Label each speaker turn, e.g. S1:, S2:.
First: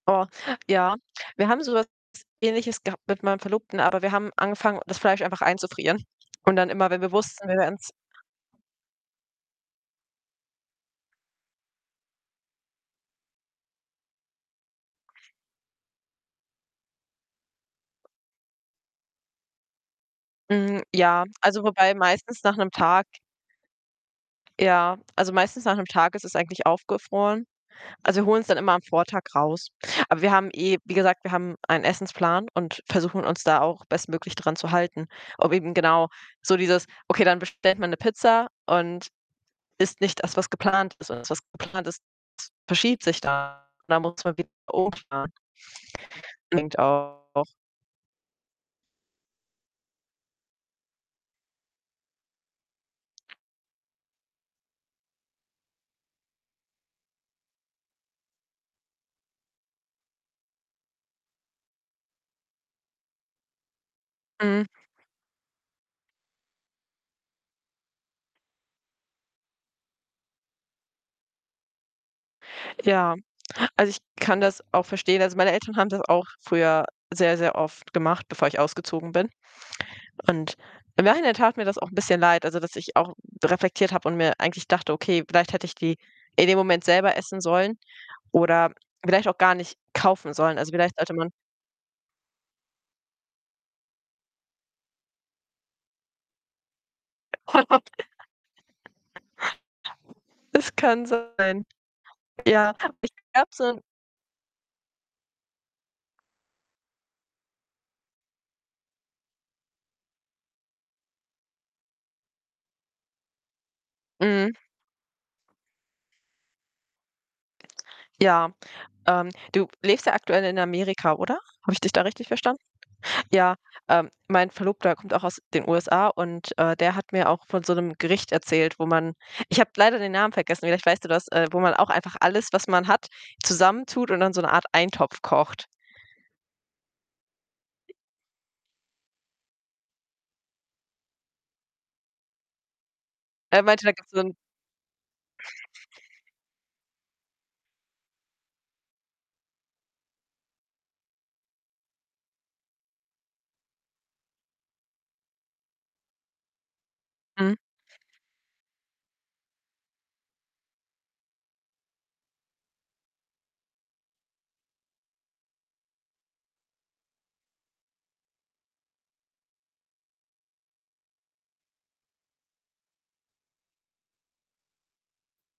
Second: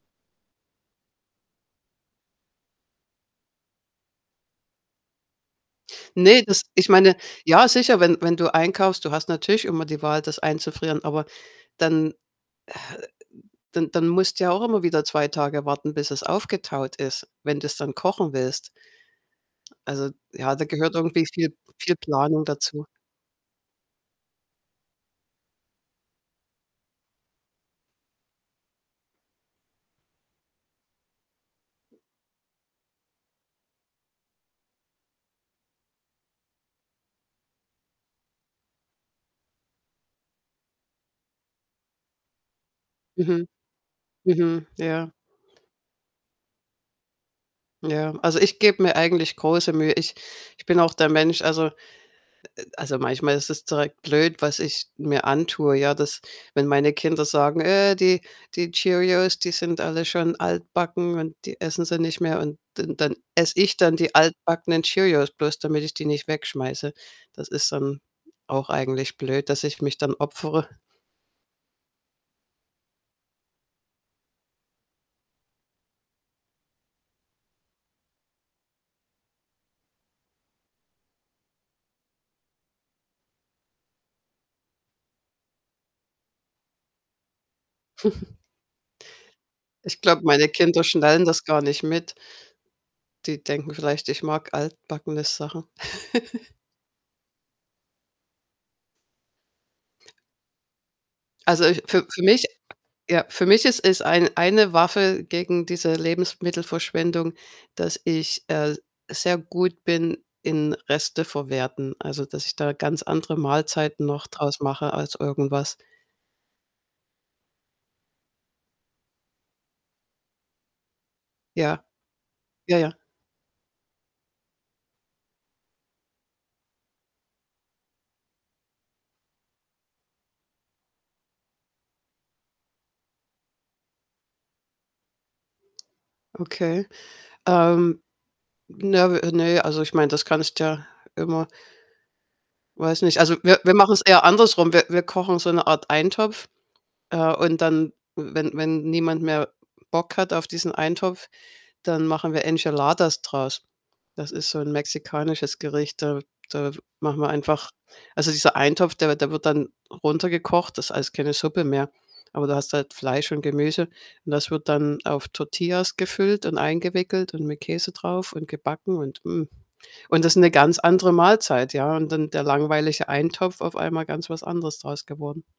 S1: Oh, ja. Wir haben so was Ähnliches gehabt mit meinem Verlobten, aber wir haben angefangen, das Fleisch einfach einzufrieren.
S2: Ne,
S1: Und
S2: das
S1: dann
S2: ich
S1: immer, wenn wir
S2: meine,
S1: wussten, wir
S2: ja,
S1: werden's
S2: sicher, wenn wenn du einkaufst, du hast natürlich immer die Wahl, das einzufrieren, aber dann äh, dann dann musst du ja auch immer wieder 2 Tage warten, bis es aufgetaut ist, wenn du's dann kochen willst. Also, ja, da
S1: Hm,
S2: gehört
S1: ja,
S2: irgendwie viel
S1: also, wobei
S2: viel
S1: meistens
S2: Planung
S1: nach 'nem
S2: dazu.
S1: Tag Ja, also, meistens nach 'nem Tag ist es eigentlich aufgefroren. Also, wir holen's dann immer am Vortag raus. Aber wir haben eh wie gesagt, wir haben einen Essensplan und versuchen uns da auch bestmöglich dran zu halten. Ob eben genau so dieses: „Okay, dann bestellt bestellt man 'ne Pizza und isst nicht das, was geplant ist.“ Und das, was geplant ist, verschiebt sich
S2: Mhm,
S1: dann und dann muss man wieder
S2: mhm. Ja.
S1: umplanen. [unintelligible] auch
S2: Ja. Also, ich gebe mir eigentlich große Mühe. Ich ich bin auch der Mensch, also äh, also, manchmal ist es direkt blöd, was ich mir antue, ja, dass wenn meine Kinder sagen: „Äh, die die Cheerios, die sind alle schon altbacken,“ und die essen sie nicht mehr. Und dann dann esse ich dann die
S1: Mhm.
S2: altbackenen Cheerios, bloß damit ich die nicht wegschmeiße. Das ist dann auch eigentlich blöd, dass ich mich dann opfere.
S1: Ja, also, ich kann das auch verstehen. Also, meine Eltern haben das auch früher sehr, sehr oft gemacht, bevor ich ausgezogen bin. Und im Nachhinein tat mir das auch 'n bisschen leid, also, dass ich auch reflektiert habe und mir eigentlich dachte: „Okay, vielleicht hätte ich die in dem Moment selber essen sollen oder vielleicht auch gar nicht
S2: Ich glaube,
S1: kaufen
S2: meine
S1: sollen. Also,
S2: Kinder
S1: vielleicht sollte
S2: schnallen
S1: man“
S2: das gar nicht mit. Die denken vielleicht, ich mag altbackene Sachen.
S1: Es kann sein.
S2: Also, ich für für mich
S1: Ja. Ich
S2: ja, für
S1: habe so
S2: mich ist
S1: 'n
S2: es ein eine Waffe gegen diese Lebensmittelverschwendung, dass, äh, ich sehr gut bin in Resteverwerten. Also, dass ich da ganz andere Mahlzeiten noch
S1: Mhm.
S2: draus mache aus irgendwas.
S1: Ja, ähm, du lebst ja aktuell in Amerika, oder? Habe ich
S2: Ja.
S1: dich da richtig verstanden?
S2: Ja, ja.
S1: Ja, ähm, mein Verlobter kommt auch aus den USA und, äh, der hat mir auch von so 'nem Gericht erzählt, wo man ich habe leider den Namen vergessen, vielleicht weißt du das, äh, wo man auch einfach alles, was man hat, zusammentut und dann so 'ne Art Eintopf kocht.
S2: Okay. Ähm, Ne, w ne, also, ich meine, das kannst ja immer weiß nicht. Also, wir
S1: Er
S2: wir
S1: meinte, da
S2: machen's
S1: gibt's so
S2: eher
S1: 'n
S2: andersrum. Wir wir kochen so 'ne Art Eintopf, äh, und dann, wenn wenn niemand mehr Bock hat auf diesen Eintopf, dann machen wir Enchiladas draus. Das ist so 'n mexikanisches Gericht. Da da machen wir
S1: Mhm.
S2: einfach also, dieser Eintopf, der der wird dann runtergekocht, das ist alles keine Suppe mehr. Aber da hast du halt Fleisch und Gemüse. Und das wird dann auf Tortillas gefüllt und eingewickelt und mit Käse drauf und gebacken und, mm, und das ist 'ne ganz andere Mahlzeit, ja? Und dann der langweilige Eintopf auf einmal ganz was anderes draus geworden.